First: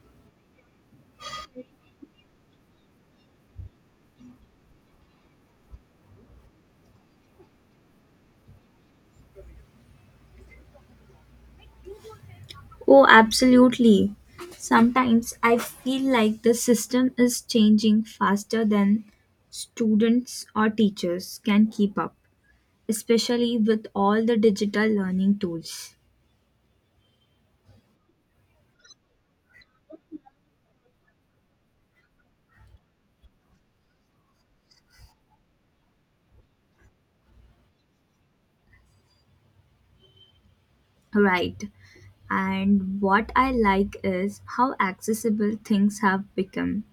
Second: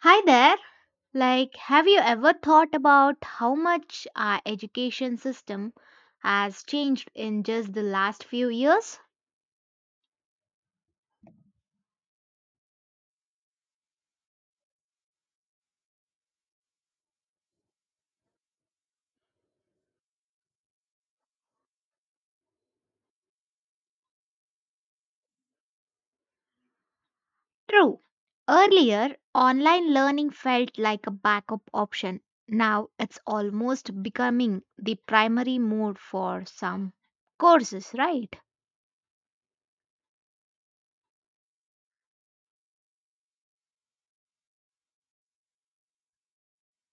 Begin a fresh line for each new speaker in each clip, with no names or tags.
Hi there. Like, have you ever thought about how much our education system has changed in just the last few years?
Oh, absolutely. Sometimes I feel like the system is changing faster than students or teachers can keep up, especially with all the digital learning tools.
True. Earlier, online learning felt like a backup option. Now it's almost becoming the primary mode for some courses, right?
Right. And what I like is how accessible things have become.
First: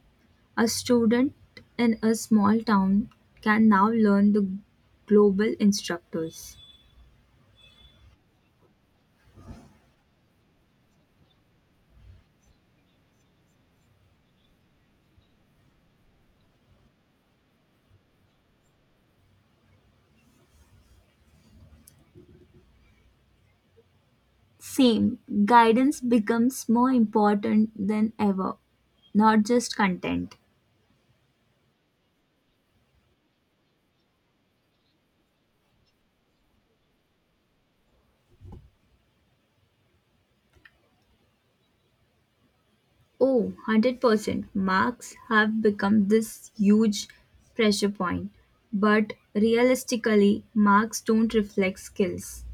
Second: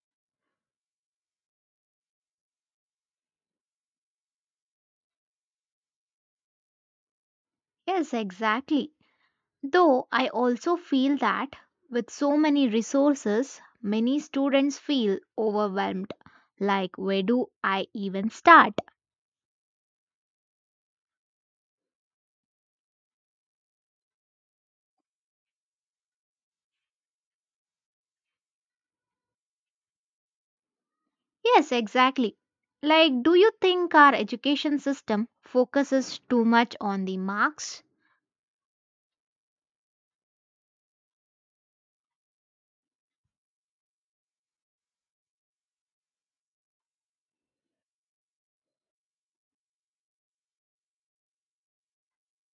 A student in a small town can now learn the global instructors.
Yes, exactly. Though I also feel that with so many resources, many students feel overwhelmed. Like, where do I even start?
Same, guidance becomes more important than ever, not just content.
Yes, exactly. Like, do you think our education system focuses too much on the marks?
Oh, 100% marks have become this huge pressure point. But realistically, marks don't reflect skills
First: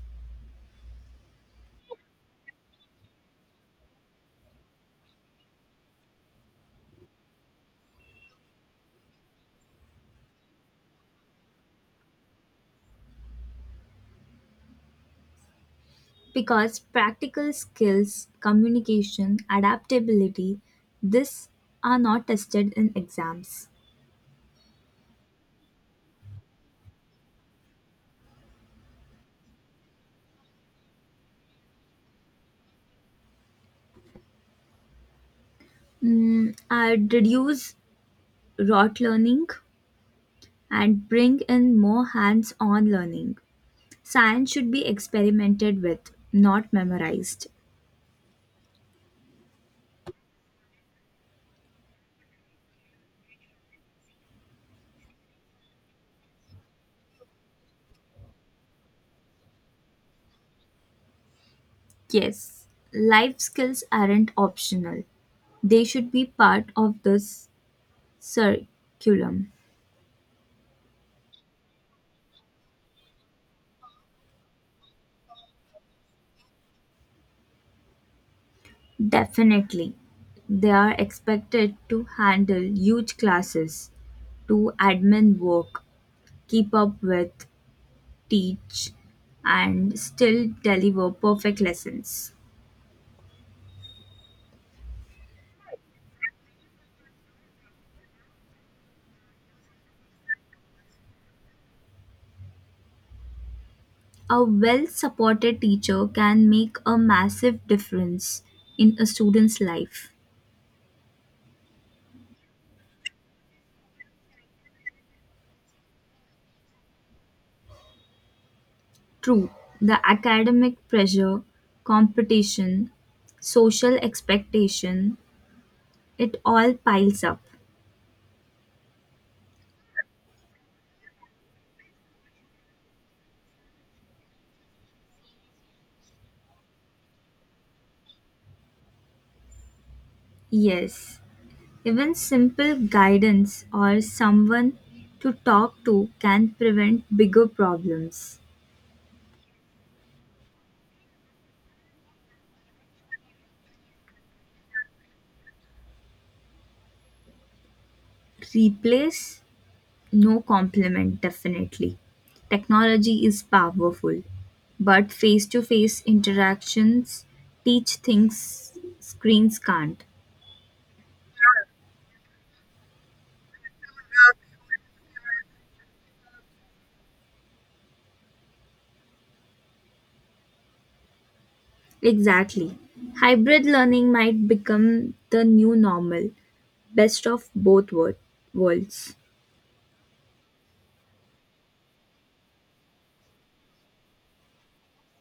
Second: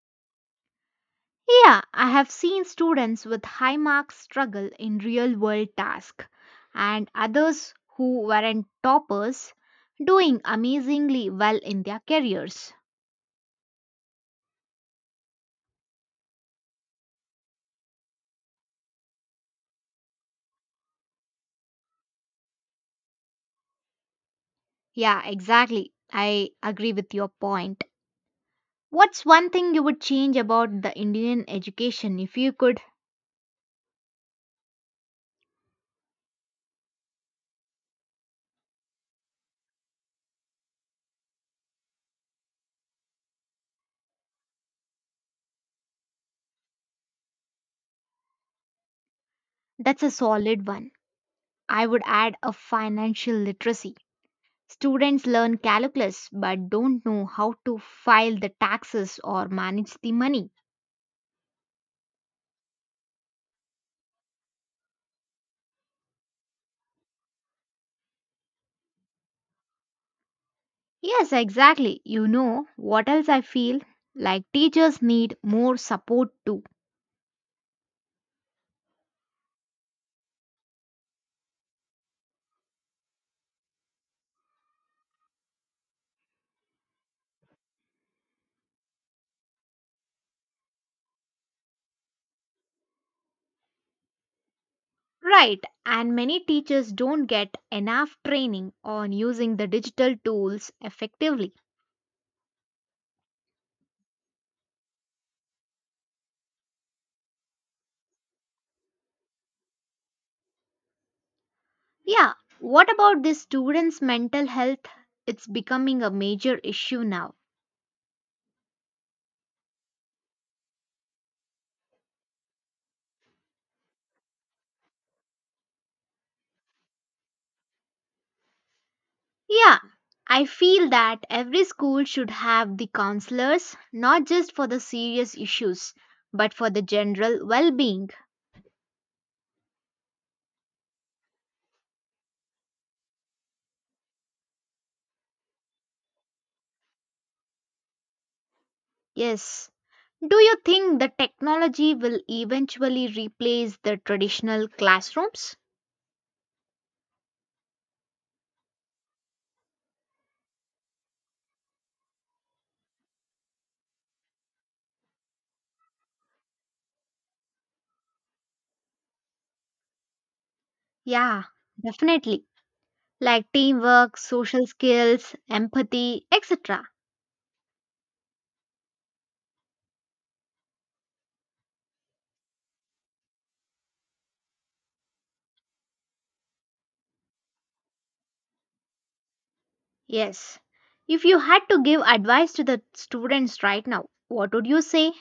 Yeah, I have seen students with high marks struggle in real world tasks, and others who weren't toppers doing amazingly well in their careers.
because practical skills, communication, adaptability, this are not tested in exams.
Yeah, exactly. I agree with your point. What's one thing you would change about the Indian education if you could?
I'd reduce rote learning and bring in more hands on learning. Science should be experimented with, not memorized.
That's a solid one. I would add a financial literacy. Students learn calculus but don't know how to file the taxes or manage the money.
Yes, life skills aren't optional, they should be part of this curriculum.
Yes, exactly. You know what else I feel? Like teachers need more support too.
Definitely. They are expected to handle huge classes, do admin work, keep up with, teach, and still deliver perfect lessons.
Right, and many teachers don't get enough training on using the digital tools effectively.
A well supported teacher can make a massive difference in a student's life.
Yeah, what about this students' mental health? It's becoming a major issue now.
True, the academic pressure, competition, social expectation, it all piles up.
Yeah, I feel that every school should have the counselors, not just for the serious issues, but for the general well being.
Yes, even simple guidance or someone to talk to can prevent bigger problems.
Yes. Do you think the technology will eventually replace the traditional classrooms?
Replace, no compliment, definitely. Technology is powerful, but face to face interactions teach things screens can't.
Yeah, definitely. Like teamwork, social skills, empathy, etc.
Exactly. Hybrid learning might become the new normal, best of both worlds.
Yes. If you had to give advice to the students right now, what would you say?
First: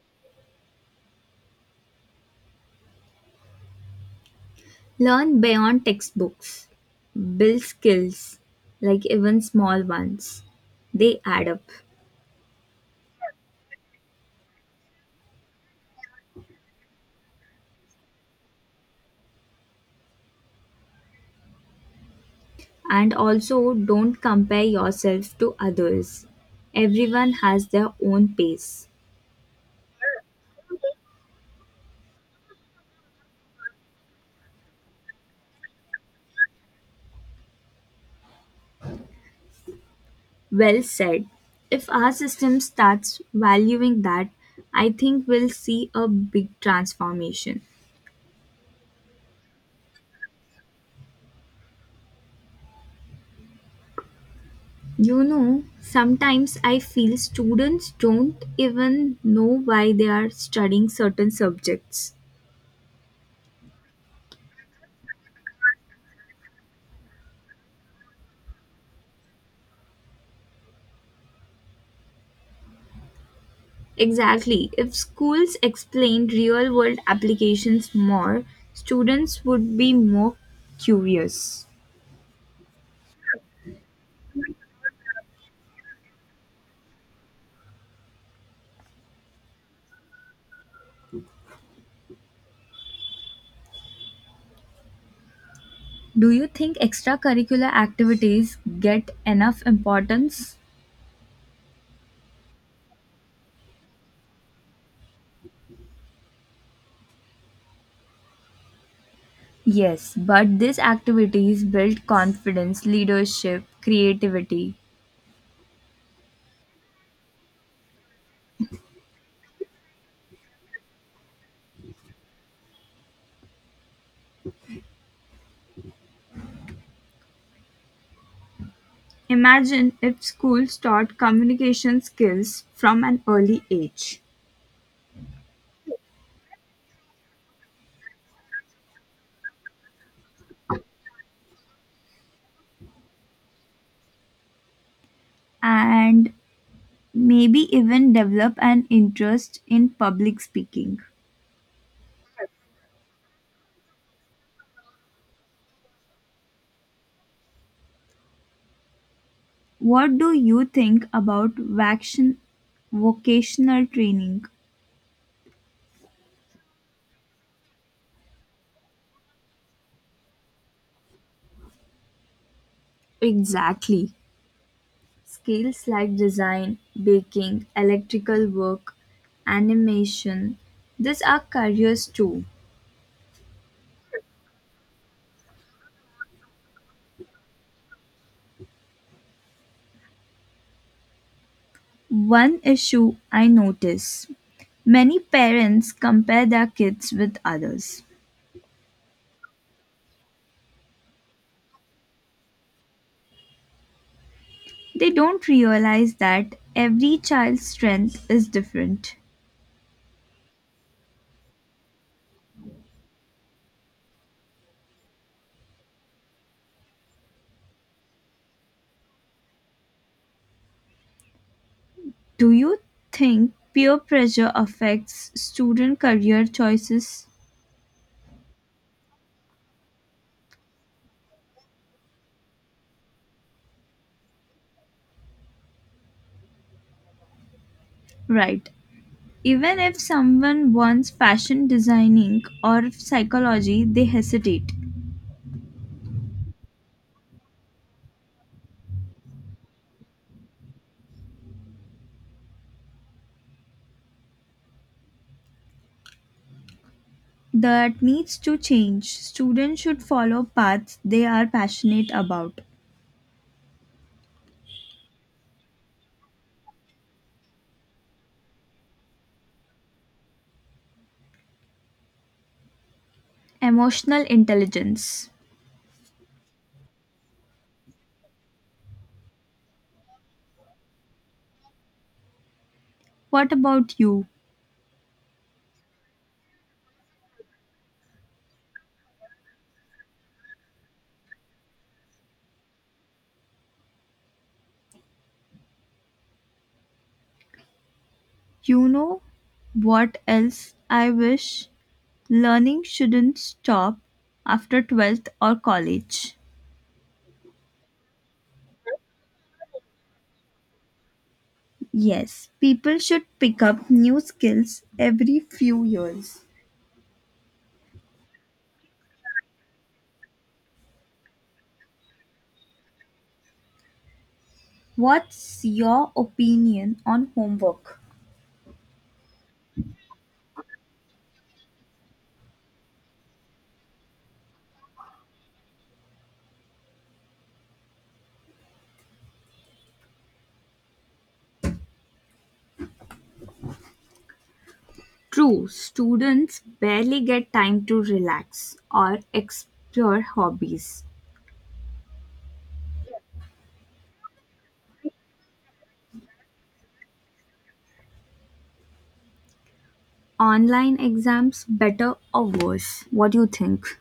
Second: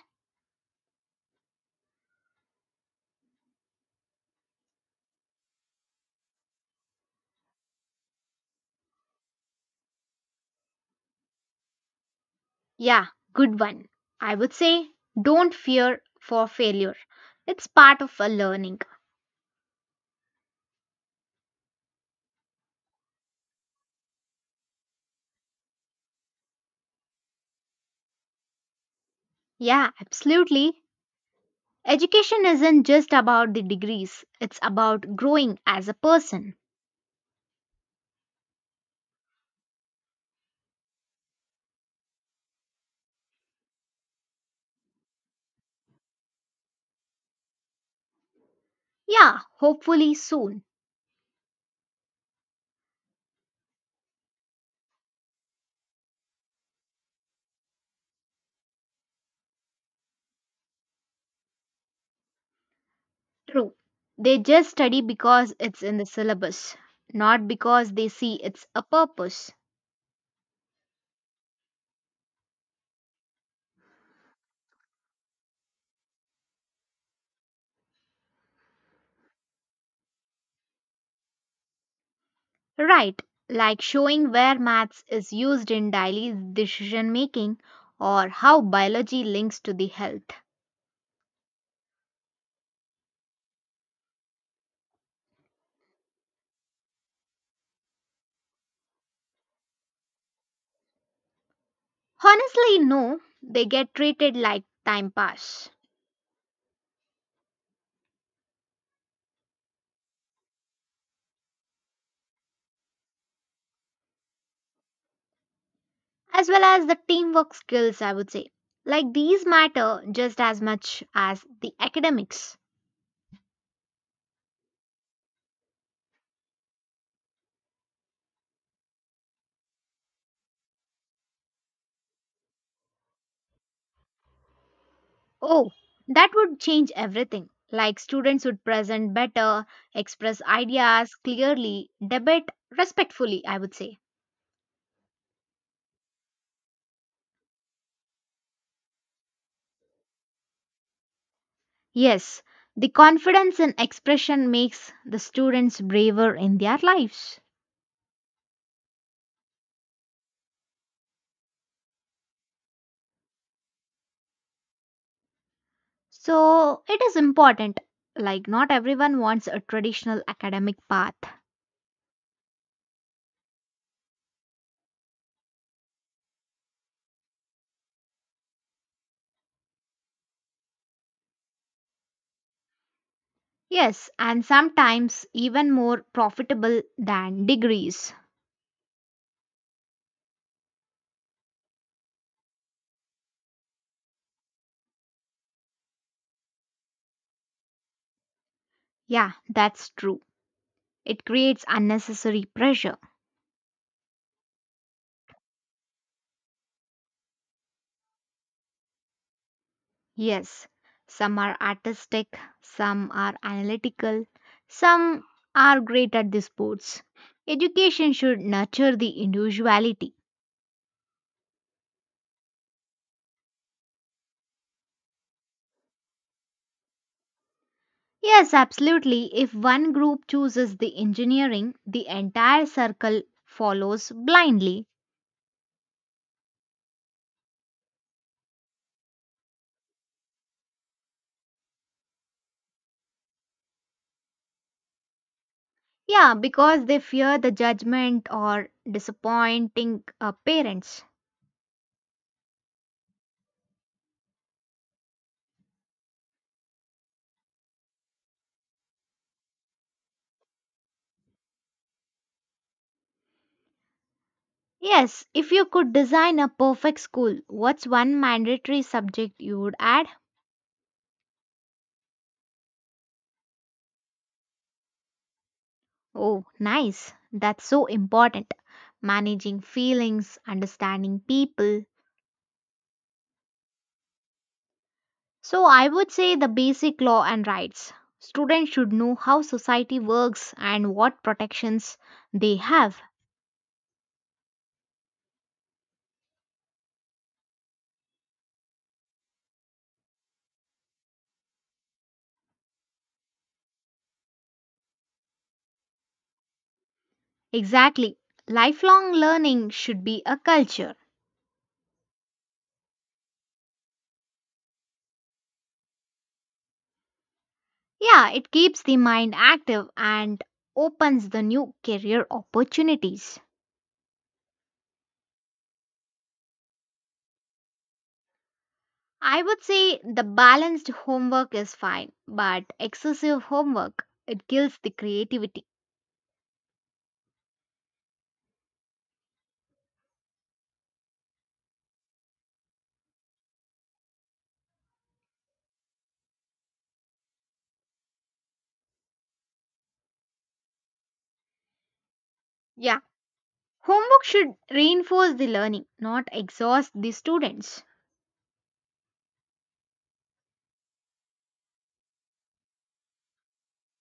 Learn beyond textbooks, build skills, like even small ones. They add up.
Yeah, good one. I would say don't fear for failure. It's part of a learning.
And also, don't compare yourself to others. Everyone has their own pace.
Yeah, absolutely. Education isn't just about the degrees, it's about growing as a person.
Well said. If our system starts valuing that, I think we'll see a big transformation.
Yeah, hopefully soon.
You know, sometimes I feel students don't even know why they are studying certain subjects.
True. They just study because it's in the syllabus, not because they see it's a purpose.
Exactly. If schools explained real world applications more, students would be more curious.
Right, like showing where maths is used in daily decision making or how biology links to the health.
Do you think extracurricular activities get enough importance?
Honestly, no, they get treated like time pass,
Yes, but these activities build confidence, leadership, creativity.
as well as the teamwork skills, I would say. Like these matter just as much as the academics.
Imagine if schools taught communication skills from an early age
Oh, that would change everything. Like students would present better, express ideas clearly, debate respectfully, I would say.
and maybe even develop an interest in public speaking.
Yes, the confidence in expression makes the students braver in their lives.
What do you think about vocational training?
So it is important. Like, not everyone wants a traditional academic path.
Exactly. Skills like design, baking, electrical work, animation, these are careers too.
Yes, and sometimes even more profitable than degrees.
One issue I notice many parents compare their kids with others.
Yeah, that's true. It creates unnecessary pressure.
They don't realize that every child's strength is different.
Yes, some are artistic, some are analytical, some are great at the sports. Education should nurture the individuality.
Do you think peer pressure affects student career choices?
Yes, absolutely. If one group chooses the engineering, the entire circle follows blindly.
Right. Even if someone wants fashion designing or psychology, they hesitate.
Yeah, because they fear the judgment or disappointing parents.
That needs to change. Students should follow paths they are passionate about.
Yes, if you could design a perfect school, what's one mandatory subject you would add?
Emotional intelligence.
Oh, nice. That's so important. Managing feelings, understanding people.
What about you?
So I would say the basic law and rights. Students should know how society works and what protections they have.
You know what else I wish? Learning shouldn't stop after 12th or college.
Exactly. Lifelong learning should be a culture.
Yes, people should pick up new skills every few years.
Yeah, it keeps the mind active and opens the new career opportunities.
What's your opinion on homework?
I would say the balanced homework is fine, but excessive homework it kills the creativity.
True, students barely get time to relax or explore hobbies.
Yeah, homework should reinforce the learning, not exhaust the students.
Online exams better or worse? What do you think?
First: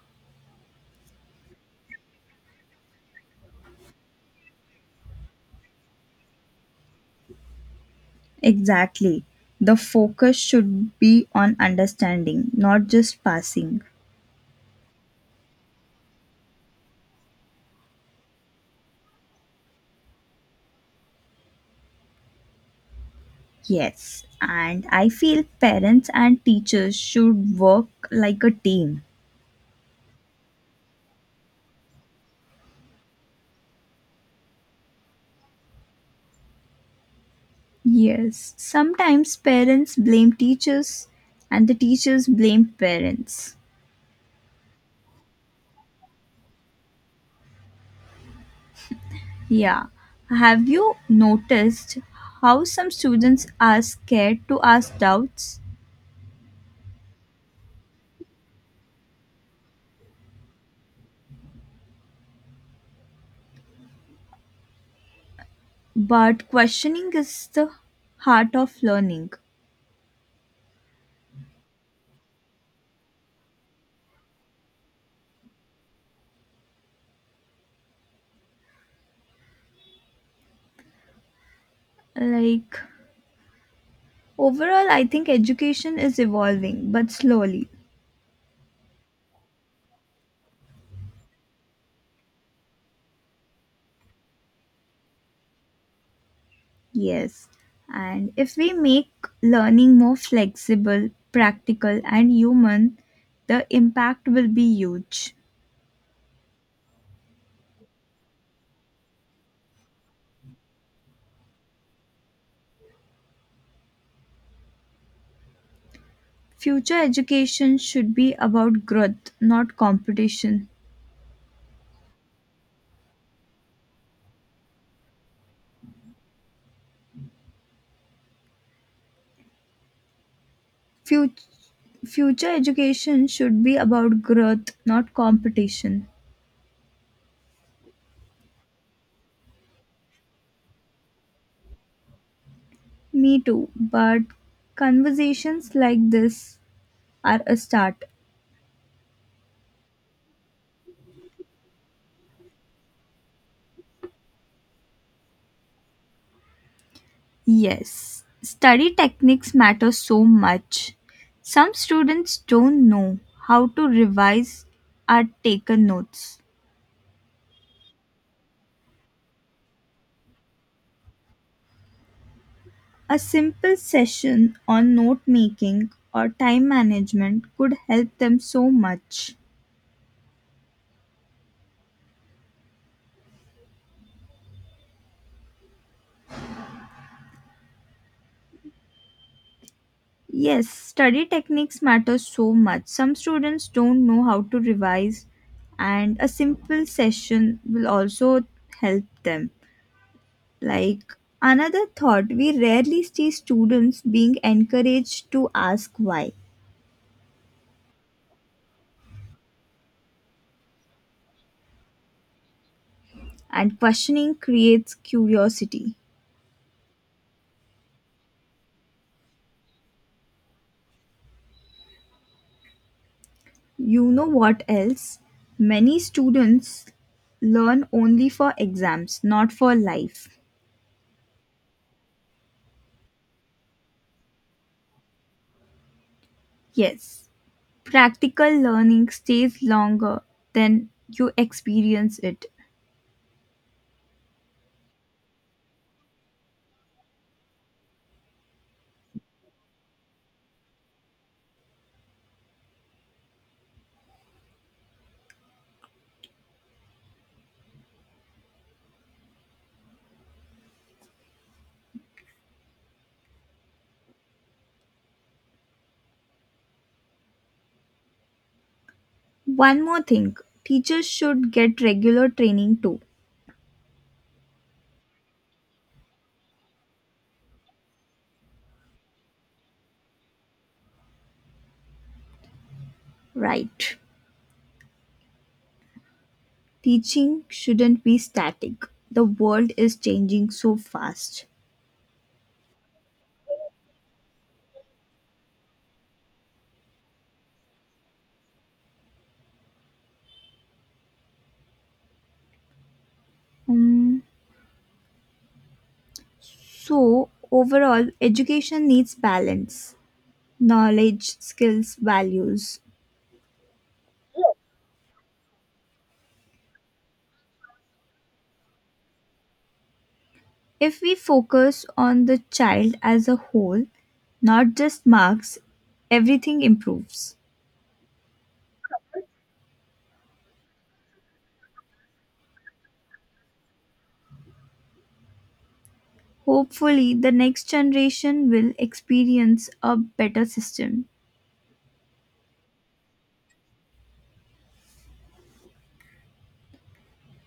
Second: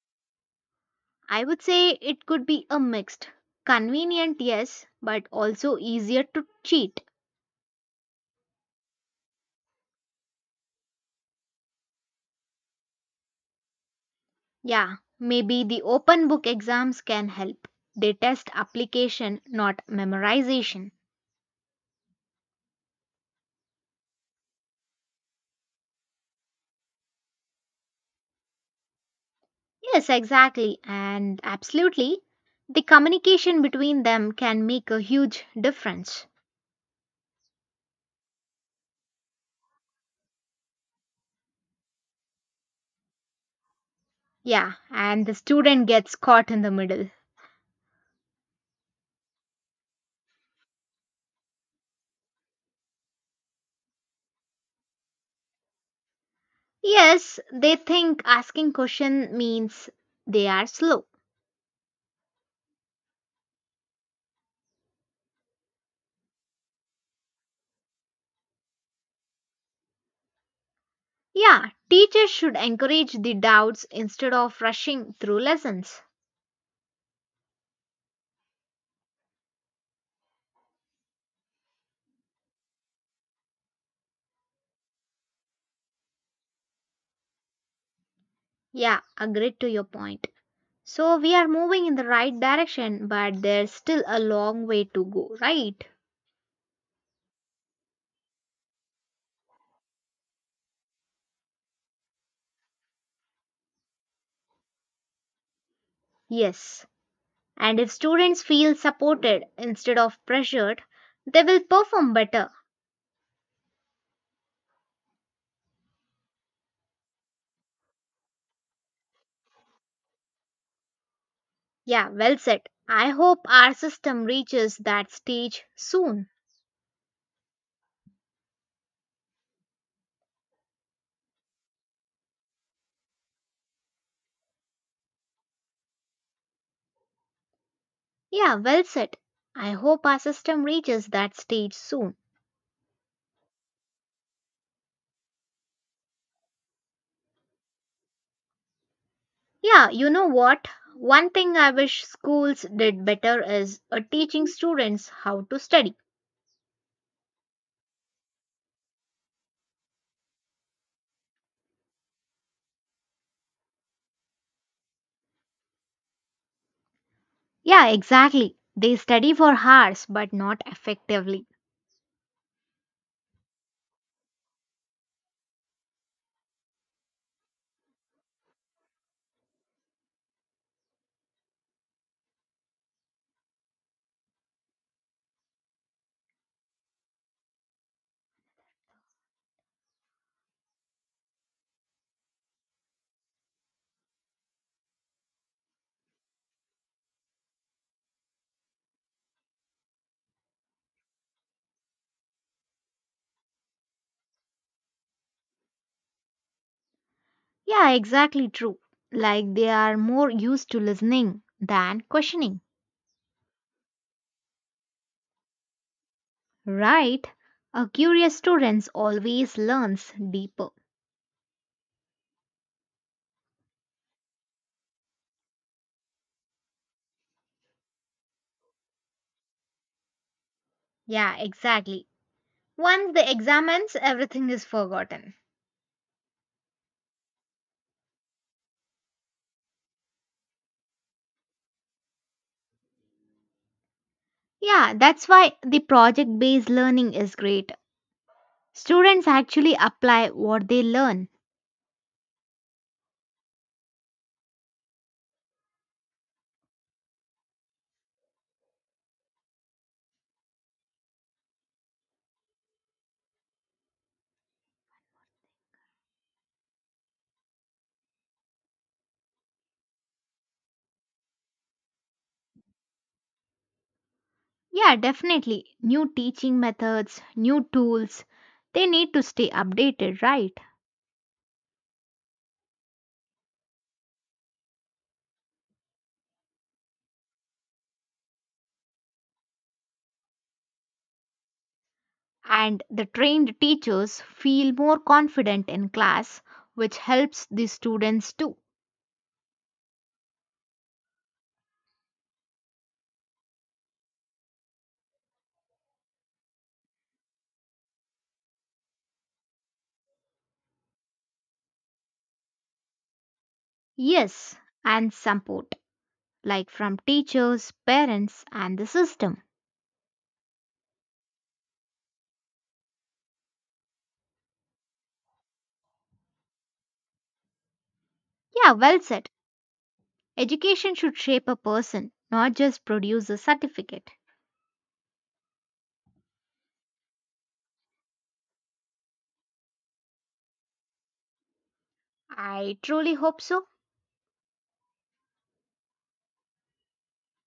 I would say it could be a mixed. Convenient, yes, but also easier to cheat.
Exactly. The focus should be on understanding, not just passing.
Yeah, maybe the open book exams can help. They test application, not memorization.
Yes. And I feel parents and teachers should work like a team.
Yes, exactly, and absolutely. The communication between them can make a huge difference.
Yes. Sometimes parents blame teachers and the teachers blame parents.
Yeah, and the student gets caught in the middle.
Yeah. Have you noticed how some students are scared to ask doubts?
Yes, they think asking question means they are slow.
But questioning is the heart of learning.
Yeah, teachers should encourage the doubts instead of rushing through lessons.
Like, overall, I think education is evolving, but slowly,
Yeah, agreed to your point. So we are moving in the right direction, but there's still a long way to go, right?
yes. And if we make learning more flexible, practical, and human, the impact will be huge.
Yes. And if students feel supported instead of pressured, they will perform better.
Future education should be about growth, not competition.
Yeah, well said. I hope our system reaches that stage soon.
Future, future education should be about growth, not competition.
Yeah, well said. I hope our system reaches that stage soon.
Me too, but conversations like this are a start.
Yeah, you know what? One thing I wish schools did better is teaching students how to study.
Yes, study techniques matter so much. Some students don't know how to revise or take notes.
Yeah, exactly. They study for hours but not effectively.
A simple session on note making or time management could help them so much. Yes, study techniques matter so much. Some students don't know how to revise, and a simple session will also help them. Like another thought, we rarely see students being encouraged to ask why,
Yeah, exactly true. Like they are more used to listening than questioning.
and questioning creates curiosity.
Right? A curious student always learns deeper.
You know what else? Many students learn only for exams, not for life.
Yeah, exactly. Once the examines, everything is forgotten.
Yes, practical learning stays longer than you experience it.
Yeah, that's why the project based learning is great. Students actually apply what they learn.
One more thing teachers should get regular training too,
Yeah, definitely. New teaching methods, new tools. They need to stay updated, right?
right? Teaching shouldn't be static. The world is changing so fast.
And the trained teachers feel more confident in class, which helps the students too.
Um, so overall, education needs balance knowledge, skills, values.
Yes, and support, like from teachers, parents, and the system.
If we focus on the child as a whole, not just marks, everything improves.
Yeah, well said. Education should shape a person, not just produce a certificate.
Hopefully, the next generation will experience a better system.
I truly hope so.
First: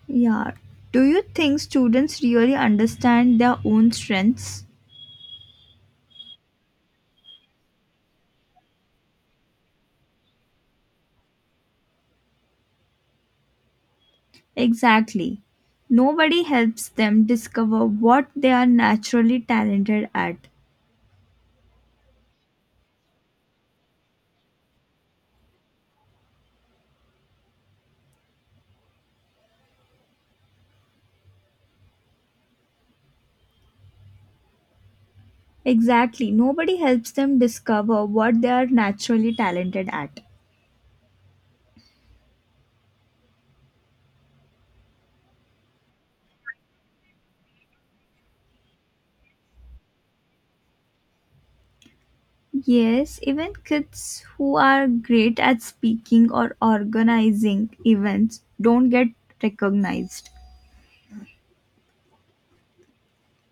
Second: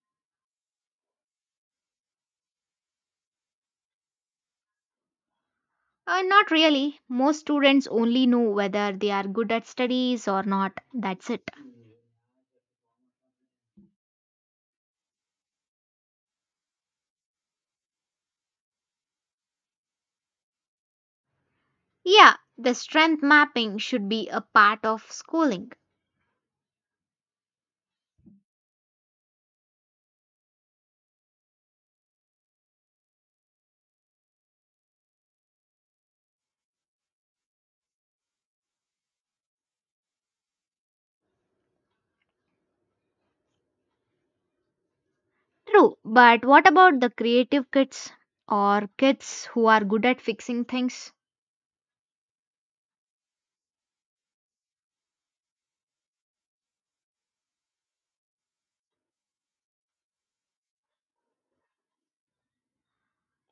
Yeah. Do you think students really understand their own strengths?
Not really. Most students only know whether they are good at studies or not. That's it.
Exactly. Nobody helps them discover what they are naturally talented at.
Yeah, the strength mapping should be a part of schooling.
Exactly. Nobody helps them discover what they are naturally talented at.
True, but what about the creative kids or kids who are good at fixing things?
Yes, even kids who are great at speaking or organizing events don't get recognized.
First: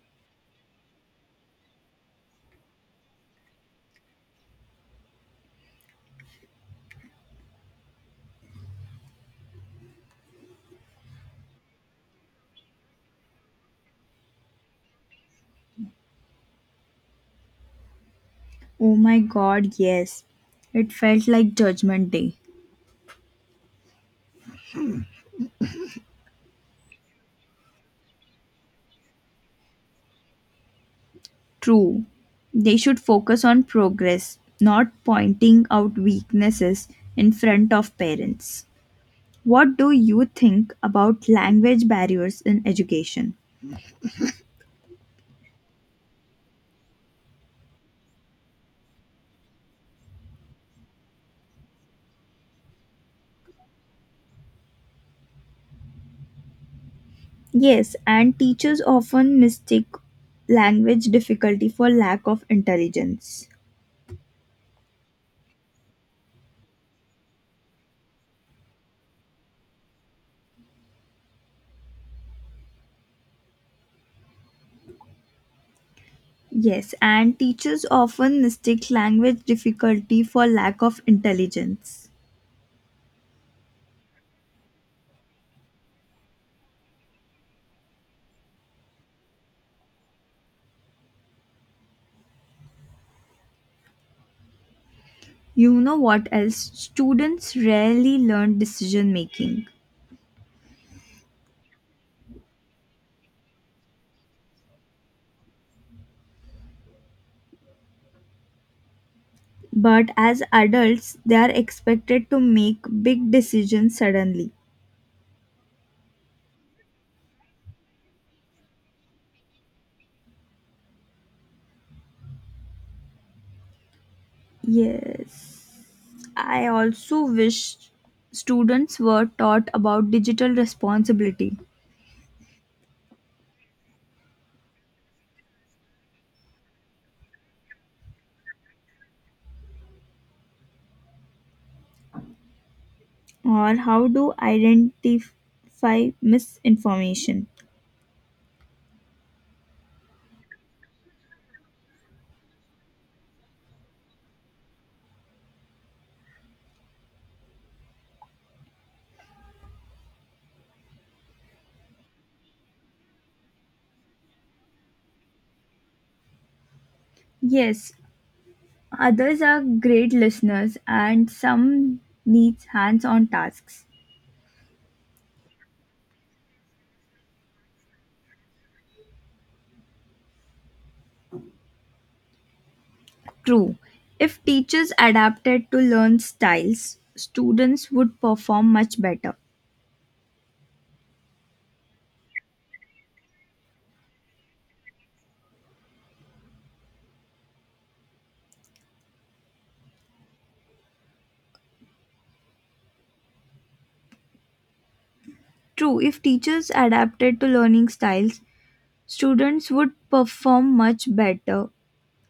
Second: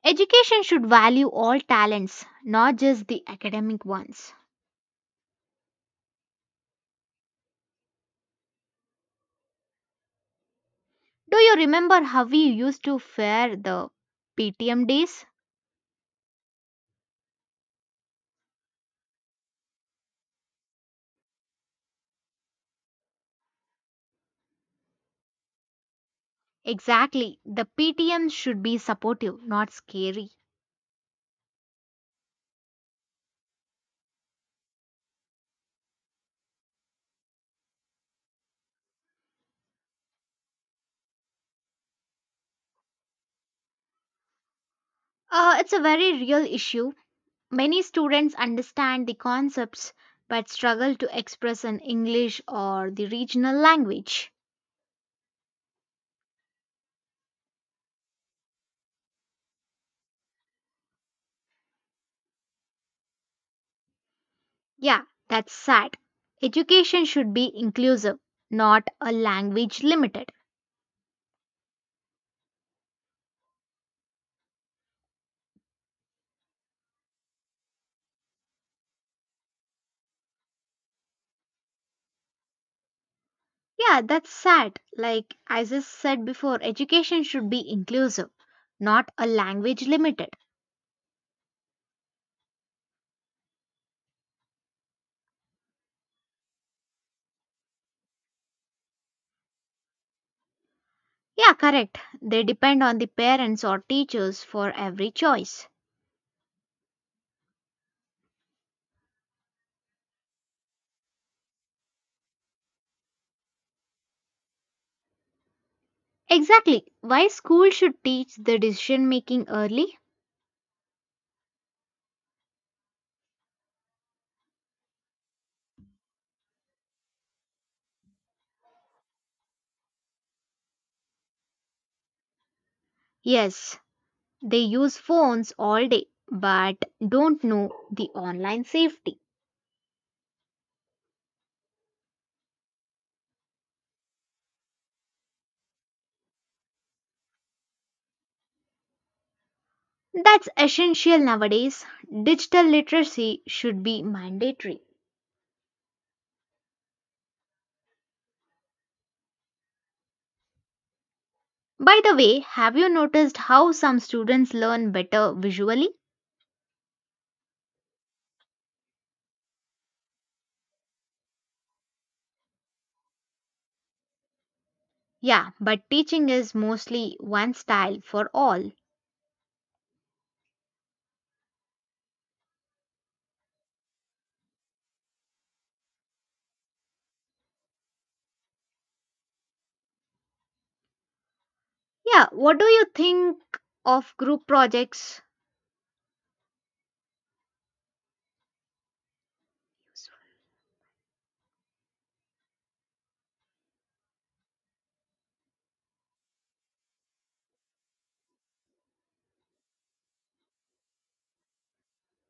Education should value all talents, not just the academic ones. Do you remember how we used to fare the PTM days?
Oh my god, yes. It felt like Judgment Day.
Exactly, the PTM should be supportive, not scary.
True, they should focus on progress, not pointing out weaknesses in front of parents. What do you think about language barriers in education?
It's a very real issue. Many students understand the concepts but struggle to express in English or the regional language.
Yes, and teachers often mistake language difficulty for lack of intelligence.
Yeah, that's sad. Education should be inclusive, not a language limited.
Yes, and teachers often mistake language difficulty for lack of intelligence.
Yeah, that's sad. Like I just said before, education should be inclusive, not a language limited.
You know what else? Students rarely learn decision making.
Yeah, correct. They depend on the parents or teachers for every choice.
But as adults, they are expected to make big decisions suddenly.
Exactly. Why school should teach the decision making early?
Yes. I also wish students were taught about digital responsibility
Yes, they use phones all day but don't know the online safety.
or how to identify misinformation.
That's essential nowadays. Digital literacy should be mandatory. By the way, have you noticed how some students learn better visually?
Yes, others are great listeners and some needs hands-on tasks.
Yeah, but teaching is mostly one style for all.
True. If teachers adapted to learn styles, students would perform much better.
Yeah, what do you think of group projects?
True, if teachers adapted to learning styles, students would perform much better.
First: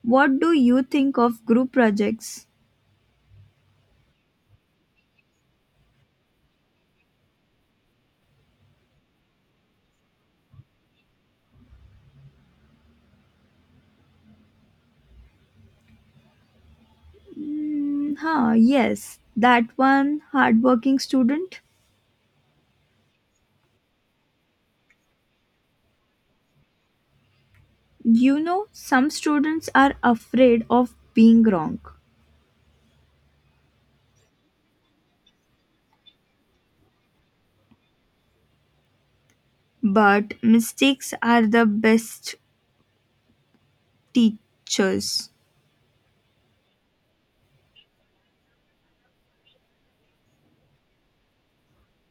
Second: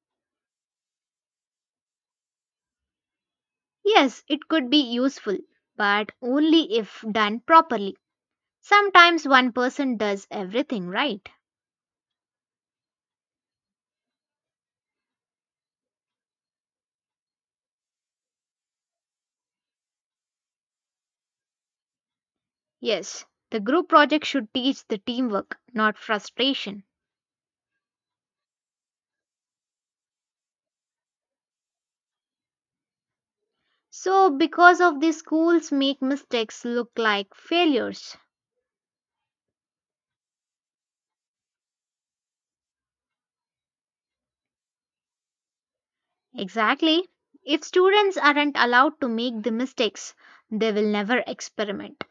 What do you think of group projects?
Yes, it could be useful, but only if done properly. Sometimes one person does everything, right?
Yes, that one hardworking student.
Yes, the group project should teach the teamwork, not frustration.
You know, some students are afraid of being wrong,
So, because of this, schools make mistakes look like failures.
but mistakes are the best teachers.
Exactly. If students aren't allowed to make the mistakes, they will never experiment.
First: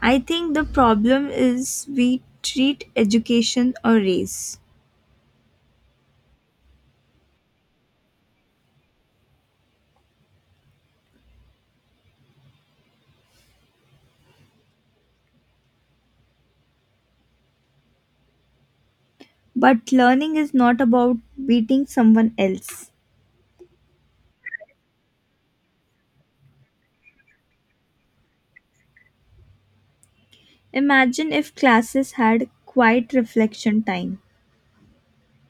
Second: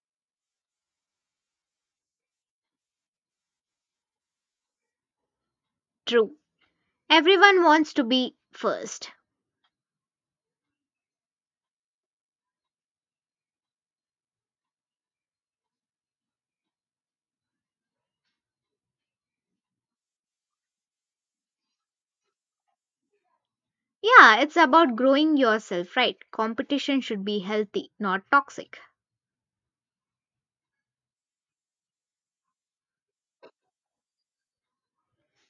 I think the problem is we treat education a race,
True. Everyone wants to be first.
but learning is not about beating someone else.
Yeah, it's about growing yourself, right? Competition should be healthy, not toxic.
Imagine if classes had quiet reflection time.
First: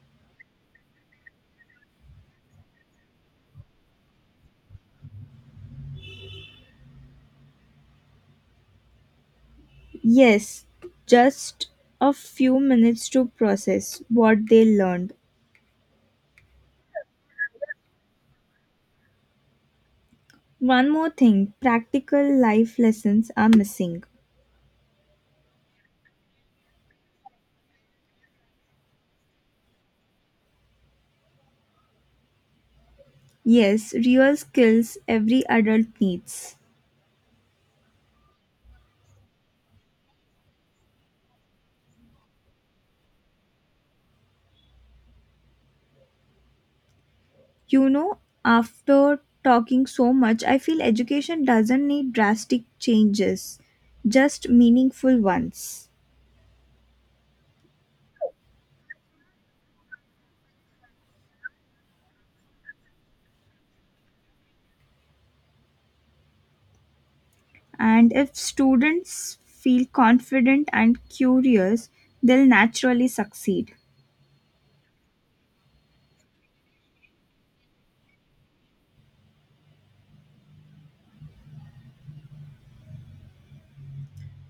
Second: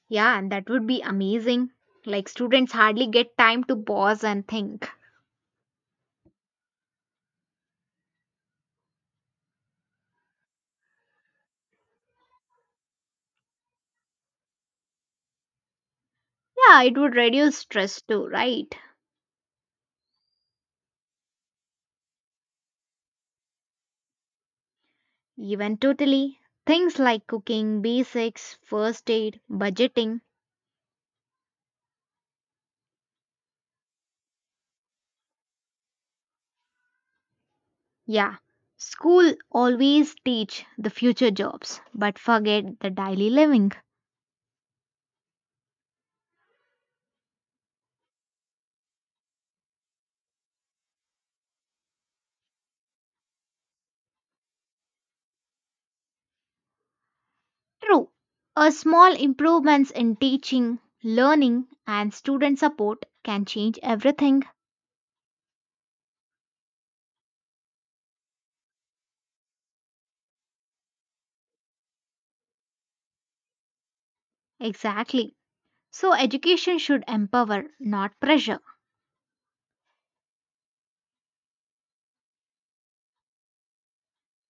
Yeah, and that would be amazing. Like, students hardly get time to pause and think.
Yes, just a few minutes to process what they learned.
Yeah, it would reduce stress too, right?
One more thing practical life lessons are missing.
Even totally. Things like cooking, basics, first aid, budgeting.
Yes, real skills every adult needs.
Yeah. School always teach the future jobs, but forget the daily living.
You know, after talking so much, I feel education doesn't need drastic changes, just meaningful ones.
True. A small improvements in teaching, learning, and student support can change everything.
And if students feel confident and curious, they'll naturally succeed.
Exactly. So education should empower, not pressure.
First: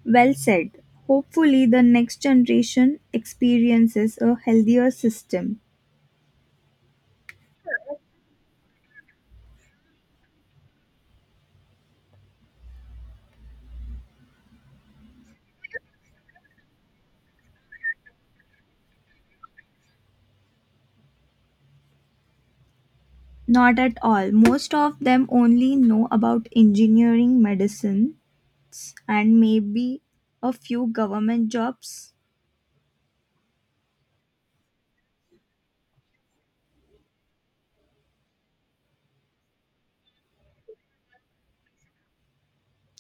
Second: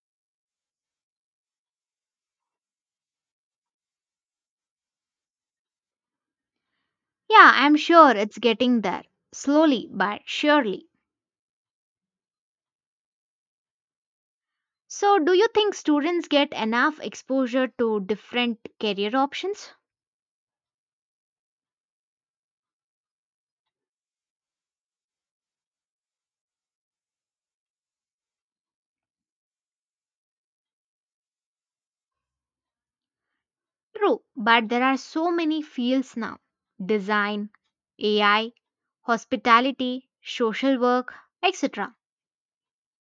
Well said. Hopefully, the next generation experiences a healthier system.
Yeah, I'm sure it's getting there. Slowly but surely. So, do you think students get enough exposure to different career options?
Not at all. Most of them only know about engineering, medicine, and maybe a few government jobs.
True, but there are so many fields now design, AI, hospitality, social work, etc.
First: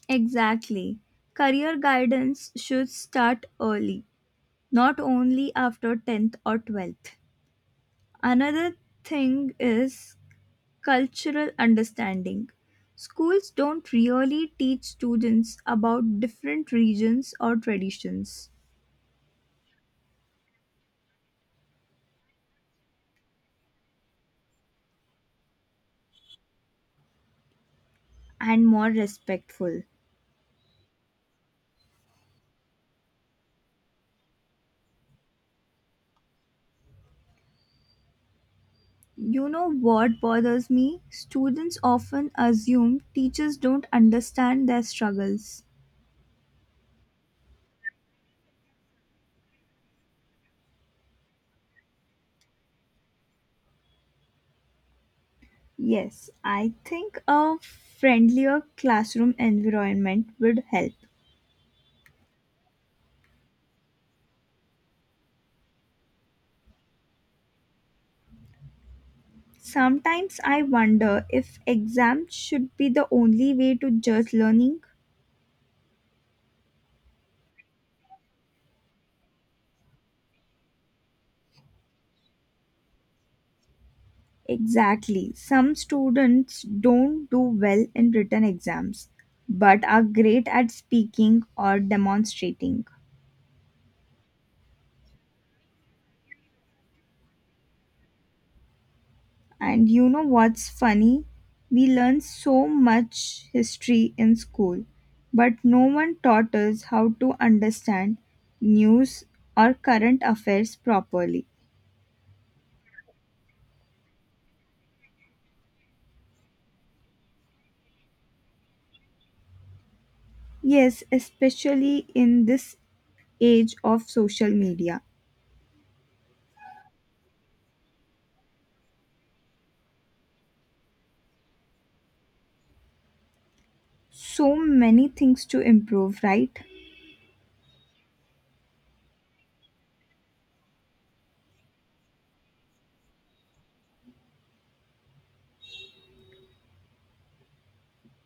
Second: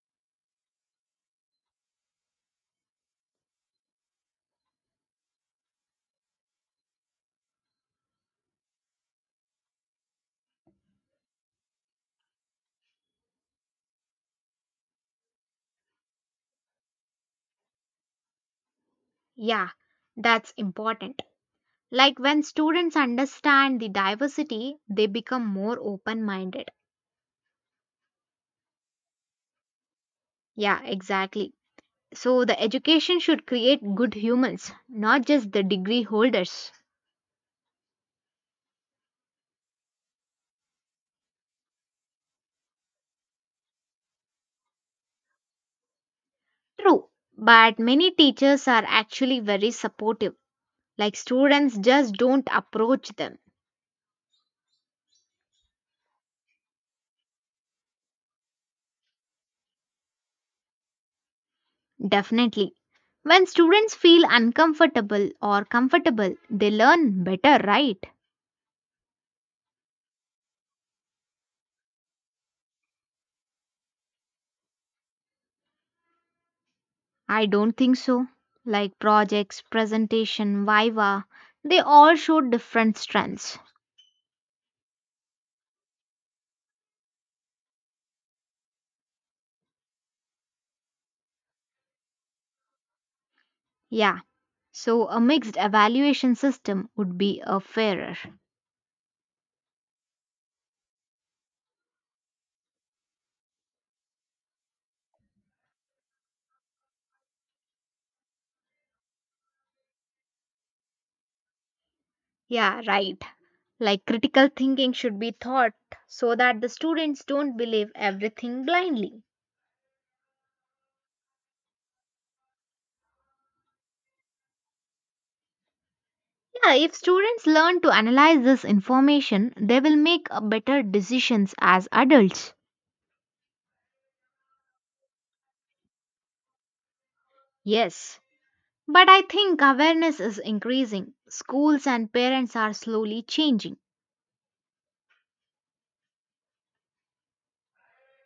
Exactly. Career guidance should start early, not only after 10th or 12th. Another thing is cultural understanding. Schools don't really teach students about different regions or traditions
Yeah, that's important. Like when students understand the diversity, they become more open minded.
and more respectful.
Yeah, exactly. So, the education should create good humans, not just the degree holders.
You know what bothers me? Students often assume teachers don't understand their struggles.
True, but many teachers are actually very supportive, like students just don't approach them.
Yes, I think a friendlier classroom environment would help.
Definitely. When students feel uncomfortable or comfortable, they learn better, right?
Sometimes I wonder if exams should be the only way to judge learning.
I don't think so. Like projects, presentation, viva, they all show different strengths.
Exactly. Some students don't do well in written exams, but are great at speaking or demonstrating.
Yeah, so a mixed evaluation system would be a fairer.
And you know what's funny? We learn so much history in school, but no one taught us how to understand news or current affairs properly.
Yeah, right. Like critical thinking should be taught so that the students don't believe everything blindly.
Yes, especially in this age of social media.
Yeah, if students learn to analyze this information, they will make a better decisions as adults.
So many things to improve, right?
Yes, but I think awareness is increasing. Schools and parents are slowly changing.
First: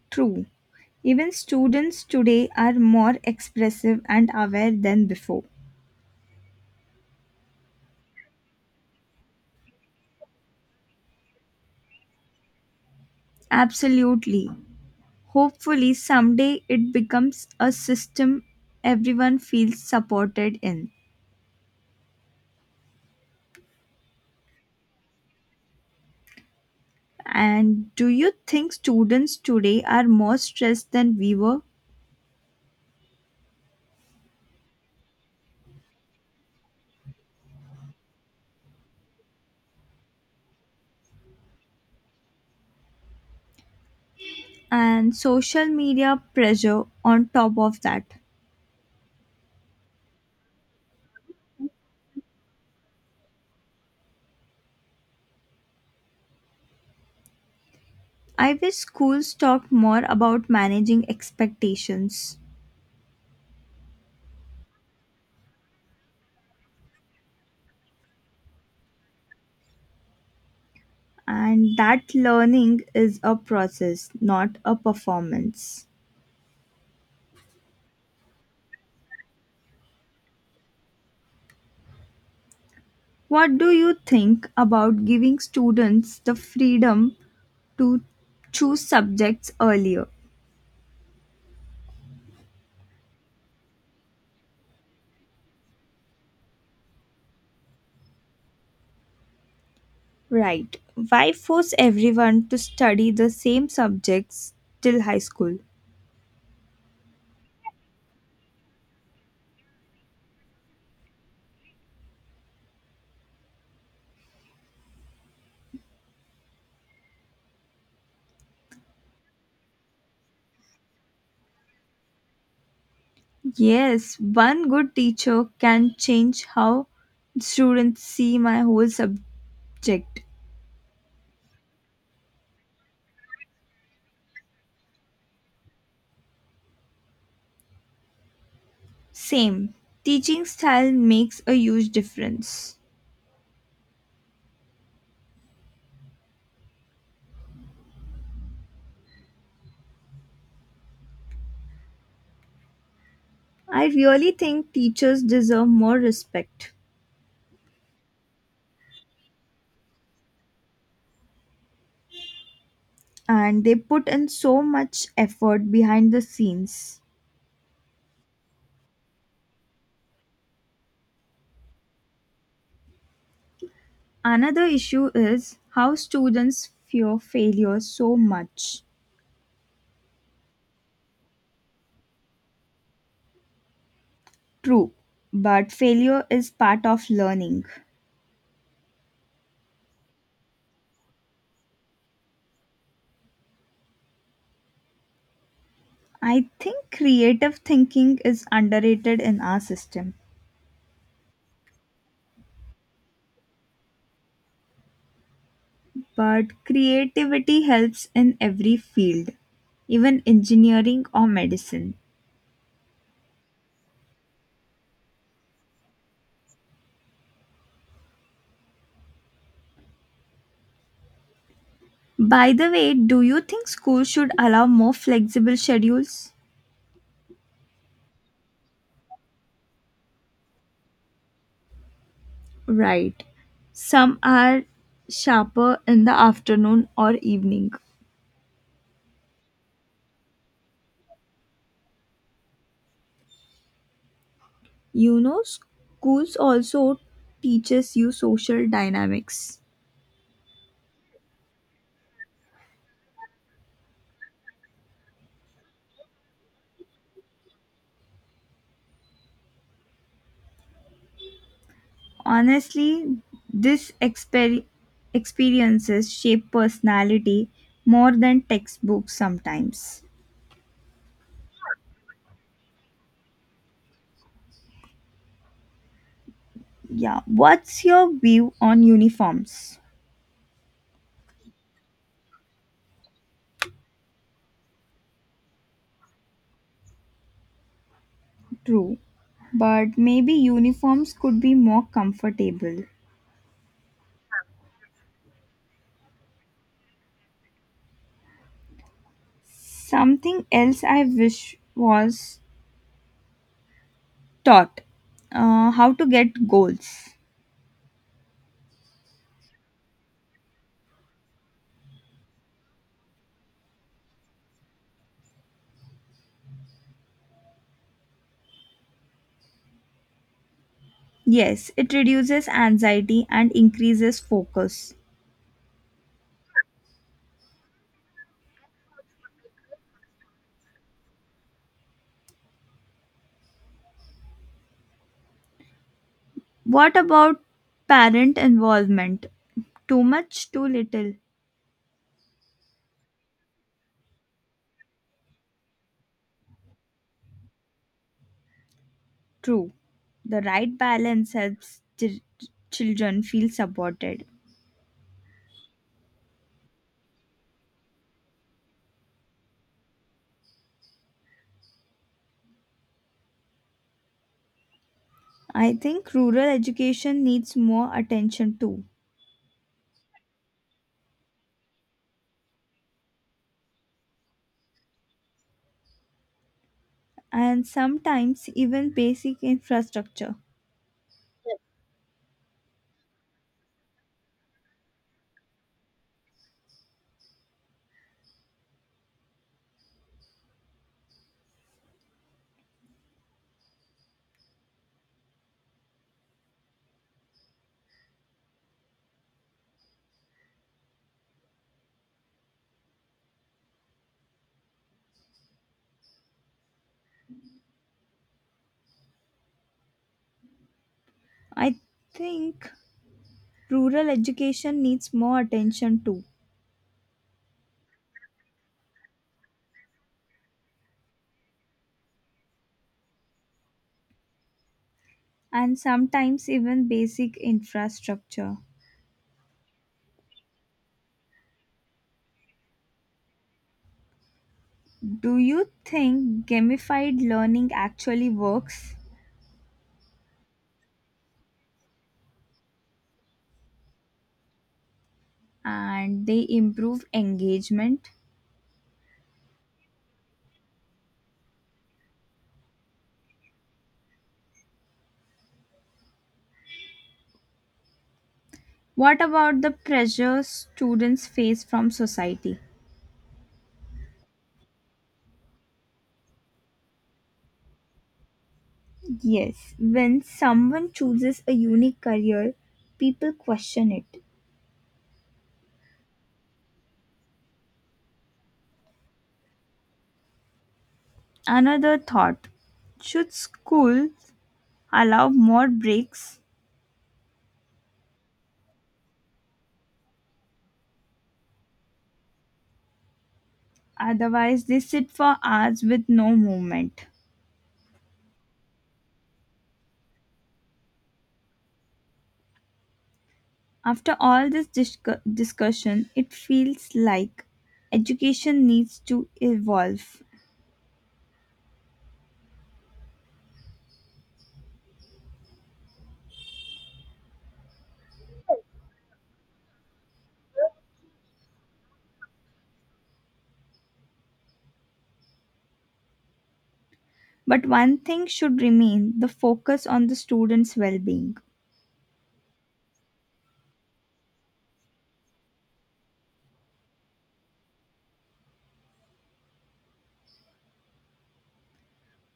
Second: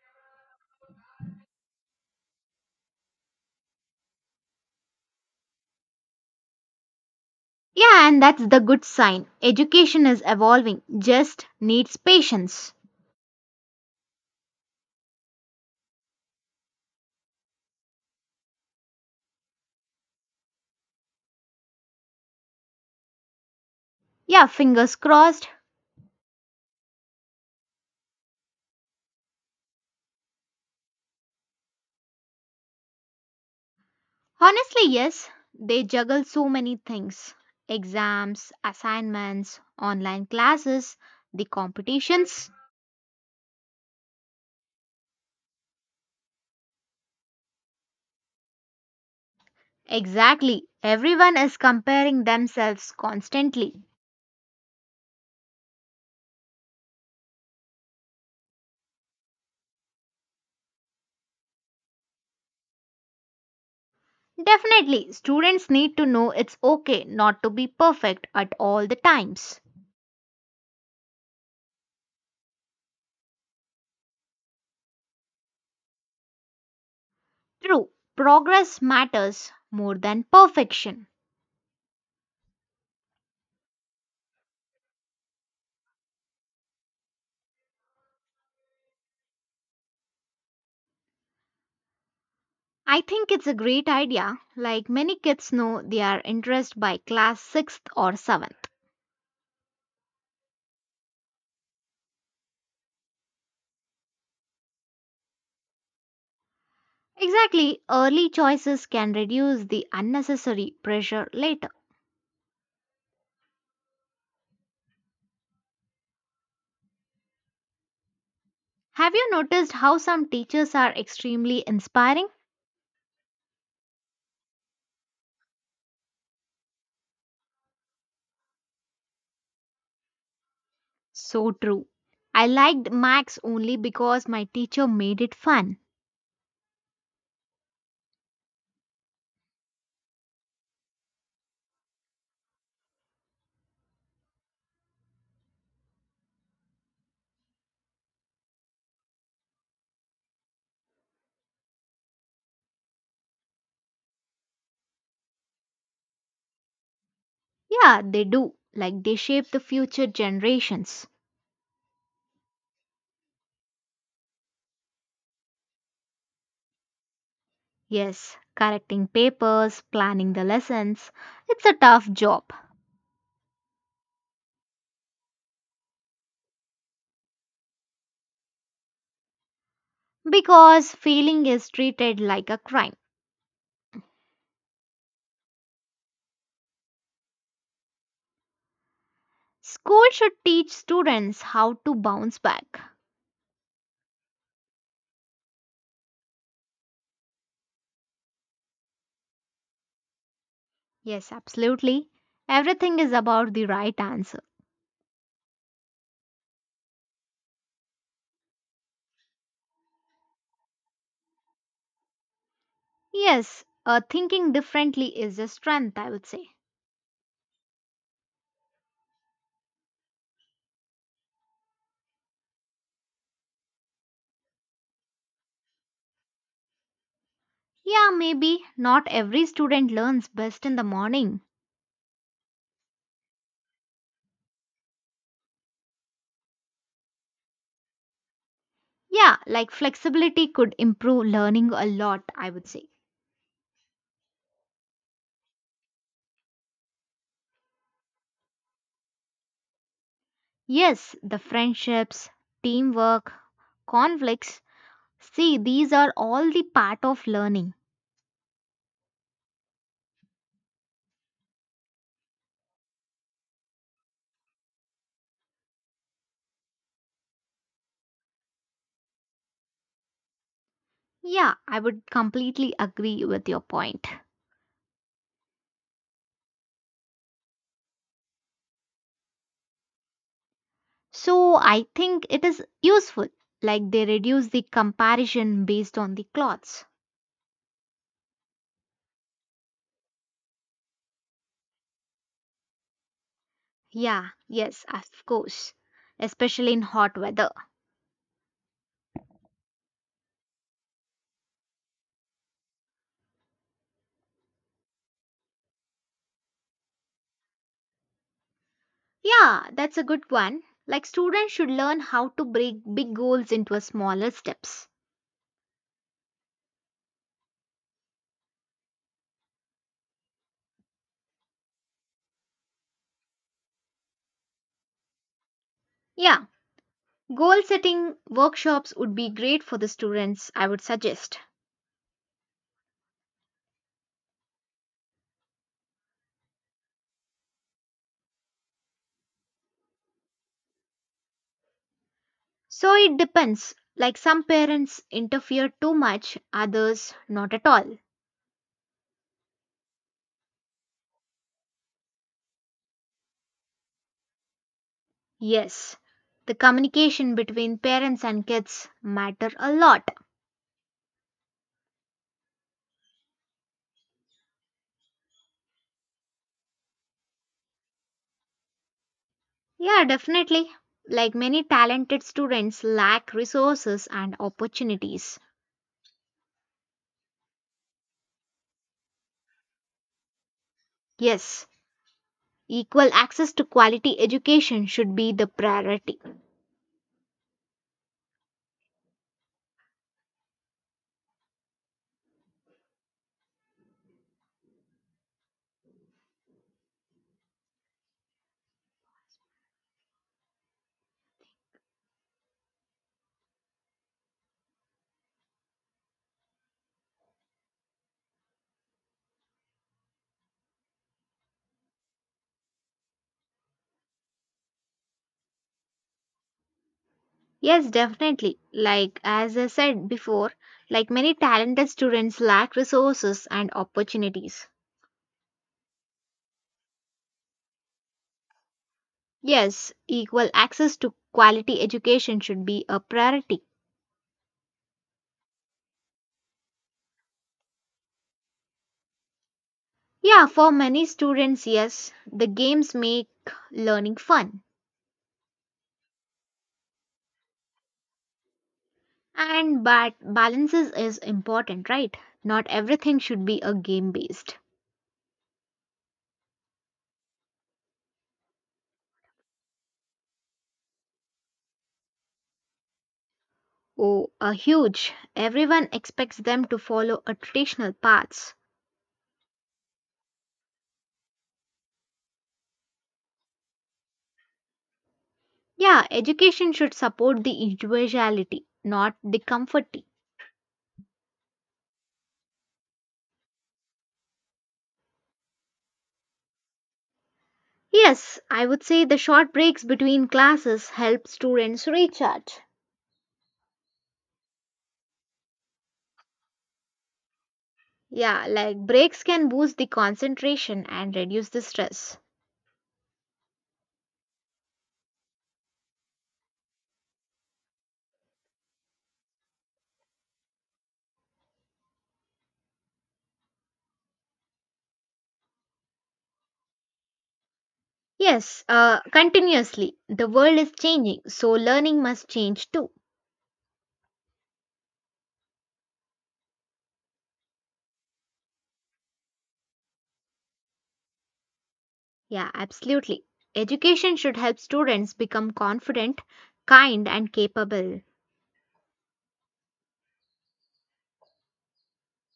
True. Even students today are more expressive and aware than before.
Yeah, and that's the good sign. Education is evolving, just needs patience.
Absolutely. Hopefully, someday it becomes a system everyone feels supported in.
Yeah, fingers crossed.
And do you think students today are more stressed than we were?
Honestly, yes, they juggle so many things exams, assignments, online classes, the competitions.
And social media pressure on top of that.
Exactly, everyone is comparing themselves constantly.
I wish schools talked more about managing expectations
Definitely, students need to know it's okay not to be perfect at all the times.
and that learning is a process, not a performance.
True, progress matters more than perfection.
What do you think about giving students the freedom to choose subjects earlier?
I think it's a great idea. Like many kids know, they are interested by class sixth or seventh.
Right. Why force everyone to study the same subjects till high school?
Exactly, early choices can reduce the unnecessary pressure later. Have you noticed how some teachers are extremely inspiring?
Yes, one good teacher can change how students see my whole subject.
So true. I liked Max only because my teacher made it fun.
Same. Teaching style makes a huge difference. I really think teachers deserve more respect.
Yeah, they do. Like they shape the future generations.
And they put in so much effort behind the scenes.
Yes, correcting papers, planning the lessons. It's a tough job
Another issue is how students fear failure so much.
because failing is treated like a crime.
True, but failure is part of learning.
School should teach students how to bounce back.
I think creative thinking is underrated in our system,
Yes, absolutely. Everything is about the right answer.
but creativity helps in every field, even engineering or medicine.
Yes, thinking differently is a strength, I would say.
By the way, do you think schools should allow more flexible schedules?
Yeah, maybe not every student learns best in the morning.
Right. Some are sharper in the afternoon or evening.
Yeah, like flexibility could improve learning a lot, I would say.
You know, schools also teaches you social dynamics.
Yes, the friendships, teamwork, conflicts. See, these are all the part of learning.
Honestly, this experiences shape personality more than textbooks sometimes.
Yeah, I would completely agree with your point.
Yeah, what's your view on uniforms?
So I think it is useful, like they reduce the comparison based on the clothes.
True, but maybe uniforms could be more comfortable.
Yeah, yes, of course, especially in hot weather.
Something else I wish was taught how to get goals.
Yeah, that's a good one. Like students should learn how to break big goals into a smaller steps.
Yes, it reduces anxiety and increases focus.
Yeah, goal setting workshops would be great for the students, I would suggest.
What about parent involvement? Too much, too little?
So it depends. Like some parents interfere too much, others not at all.
True. The right balance helps children feel supported.
Yes, the communication between parents and kids matter a lot.
I think rural education needs more attention too,
Yeah, definitely. Like many talented students lack resources and opportunities.
and sometimes even basic infrastructure.
Yes, equal access to quality education should be the priority.
I think rural education needs more attention too.
Yes, definitely. Like as I said before, like many talented students lack resources and opportunities.
And sometimes even basic infrastructure.
Yes, equal access to quality education should be a priority.
Do you think gamified learning actually works
Yeah, for many students, yes, the games make learning fun.
and they improve engagement?
And but balances is important, right? Not everything should be a game based.
What about the pressure students face from society?
Oh, a huge. Everyone expects them to follow a traditional paths.
Yes, when someone chooses a unique career, people question it.
Yeah, education should support the individuality, not the comforting.
Another thought should schools allow more breaks?
Yes, I would say the short breaks between classes help students recharge.
Otherwise, they sit for hours with no movement.
Yeah, like breaks can boost the concentration and reduce the stress.
After all this discussion, it feels like education needs to evolve.
Yes, continuously. The world is changing, so learning must change too.
But one thing should remain the focus on the students' well being.
Yeah, absolutely. Education should help students become confident, kind, and capable.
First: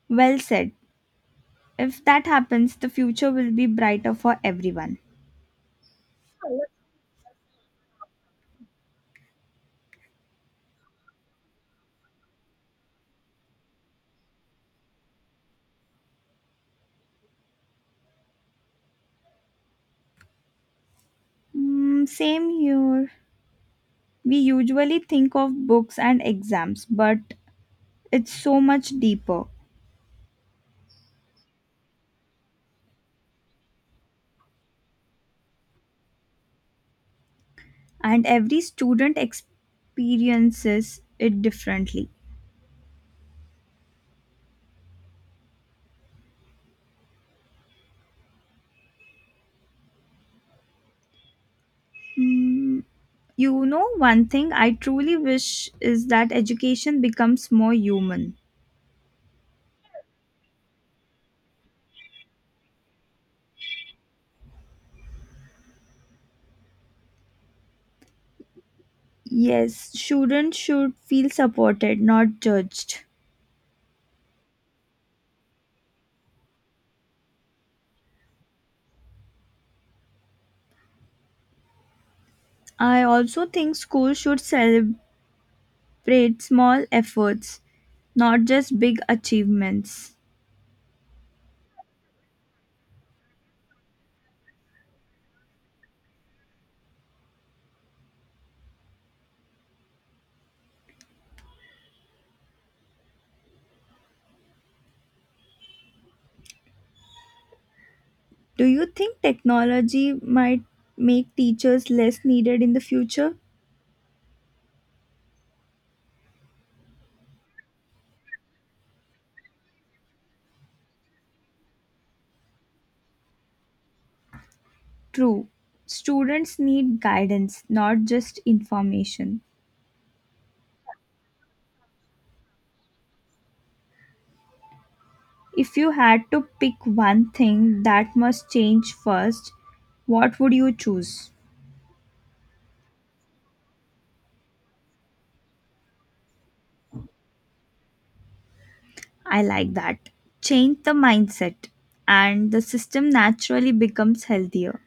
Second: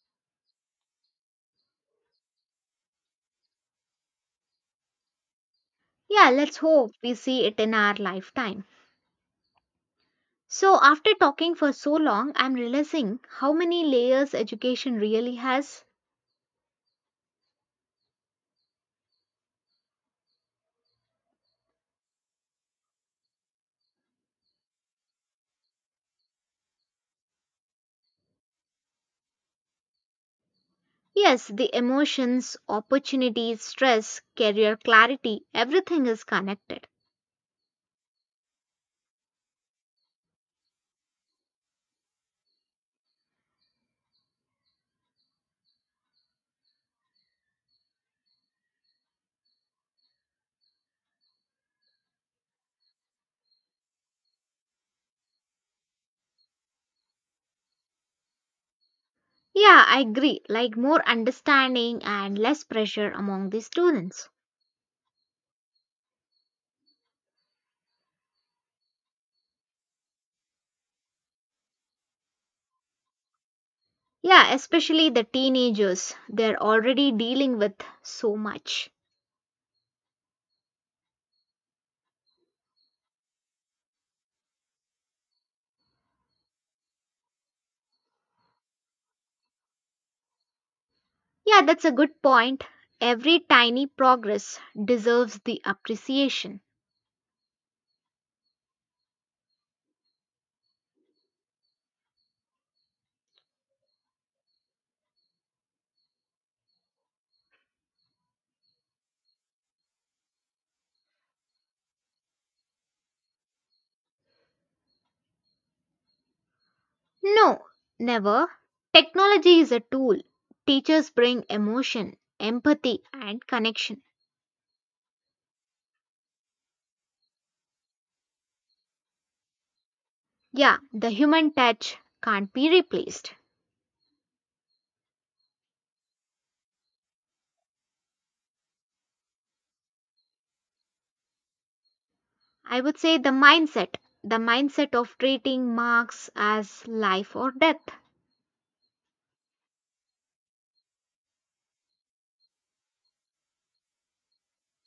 Well said. If that happens, the future will be brighter for everyone.
Yeah, let's hope we see it in our lifetime. So, after talking for so long, I'm realizing how many layers education really has.
Mm, same here. We usually think of books and exams, but it's so much deeper,
Yes, the emotions, opportunities, stress, career clarity, everything is connected.
and every student experiences it differently. Mm, you know, one thing I truly wish is that education becomes more human.
Yeah, I agree. Like more understanding and less pressure among the students.
Yes, students should feel supported, not judged.
Yeah, especially the teenagers. They're already dealing with so much.
I also think schools should celebrate small efforts, not just big achievements.
Yeah, that's a good point. Every tiny progress deserves the appreciation.
Do you think technology might make teachers less needed in the future?
No, never. Technology is a tool. Teachers bring emotion, empathy, and connection.
True. Students need guidance, not just information.
Yeah, the human touch can't be replaced.
If you had to pick one thing that must change first, what would you choose?
I would say the mindset of treating marks as life or death.
I like that. Change the mindset, and the system naturally becomes healthier.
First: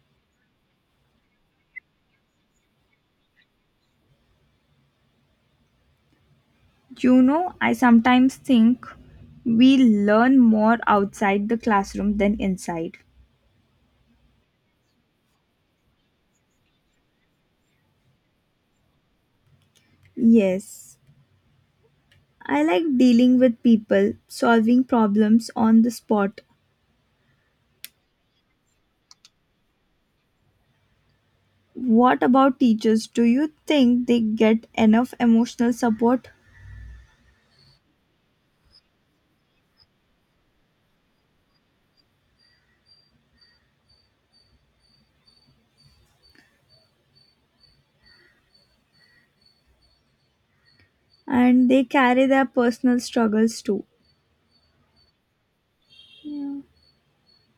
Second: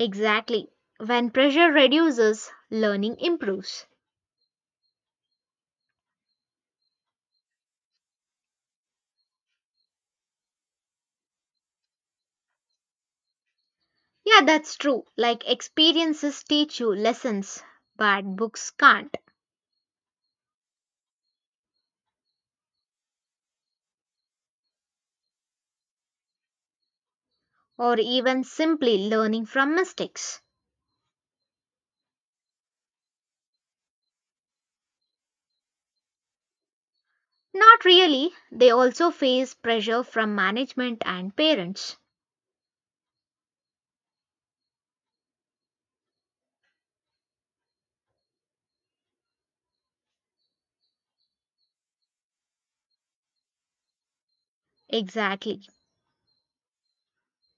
Exactly. When pressure reduces, learning improves.
You know, I sometimes think we learn more outside the classroom than inside.
Yeah, that's true. Like experiences teach you lessons, but books can't.
Yes, I like dealing with people, solving problems on the spot.
Or even simply learning from mistakes.
What about teachers? Do you think they get enough emotional support?
Not really. They also face pressure from management and parents.
And they carry their personal struggles too.
Exactly.
Yeah.